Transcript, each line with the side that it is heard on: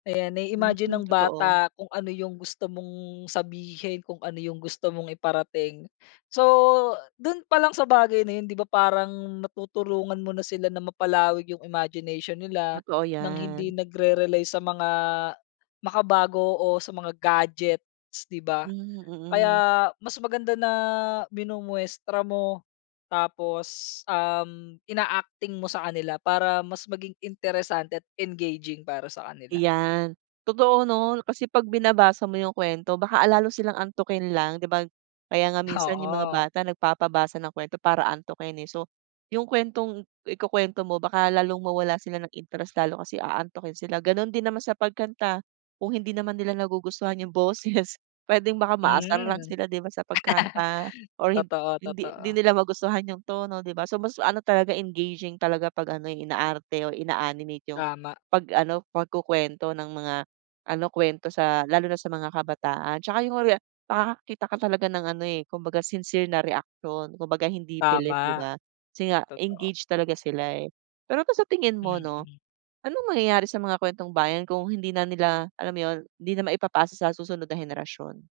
left: Ayan,
right: Hmm,
left: nai-imagine ng
right: totoo.
left: bata kung ano yung gusto mong sabihin, kung ano yung gusto mong iparating. So, do'n pa lang sa bagay na yun di ba parang natutulungan mo na sila na mapalawig yung imagination nila
right: Totoo
left: ng hindi
right: yan.
left: nagre-rely sa mga makabago o sa mga gadgets di ba?
right: Hmm, mm.
left: Kaya mas maganda na minumuestra mo tapos, um, ina-acting mo sa kanila para mas maging interesante at engaging para sa kanila.
right: Iyan. Totoo 'no, kasi pag binabasa mo yung kuwento baka a lalo silang antukin lang di ba? Kaya nga minsan yung mga
left: Oo.
right: bata nagpapabasa ng kuwento para antukin, eh. So, yung kuwentong ikukwento mo baka lalong mawalan sila ng interest lalo, kasi aantukin sila. Gano'n din naman sa pagkanta kung hindi naman nila nagugustuhan yung boses puwedeng baka
left: Hmm.
right: maasar lang sila di ba, sa pagkanta or hind
left: Totoo,
right: hindi
left: totoo.
right: hindi nila magustuhan yung tono di ba? So mas ano talaga engaging talaga pag ano, eh, inaarte o ina-animate yung
left: Tama.
right: pag ano pagkukwento ng mga ano kwento sa lalo na sa mga kabataan 'tsaka yung rea nakakakita ka talaga ng ano, eh, kumbaga sincere na reaksyon kumbaga hindi pilit di
left: Tama,
right: ba, kasi nga
left: totoo.
right: engage talaga sila, eh. Pero ba sa tingin mo 'no,
left: Mm.
right: anong mangyayari sa mga kuwentong bayan kung hindi na nila alam yun, hindi na maipapasa sa susunod na henerasyon?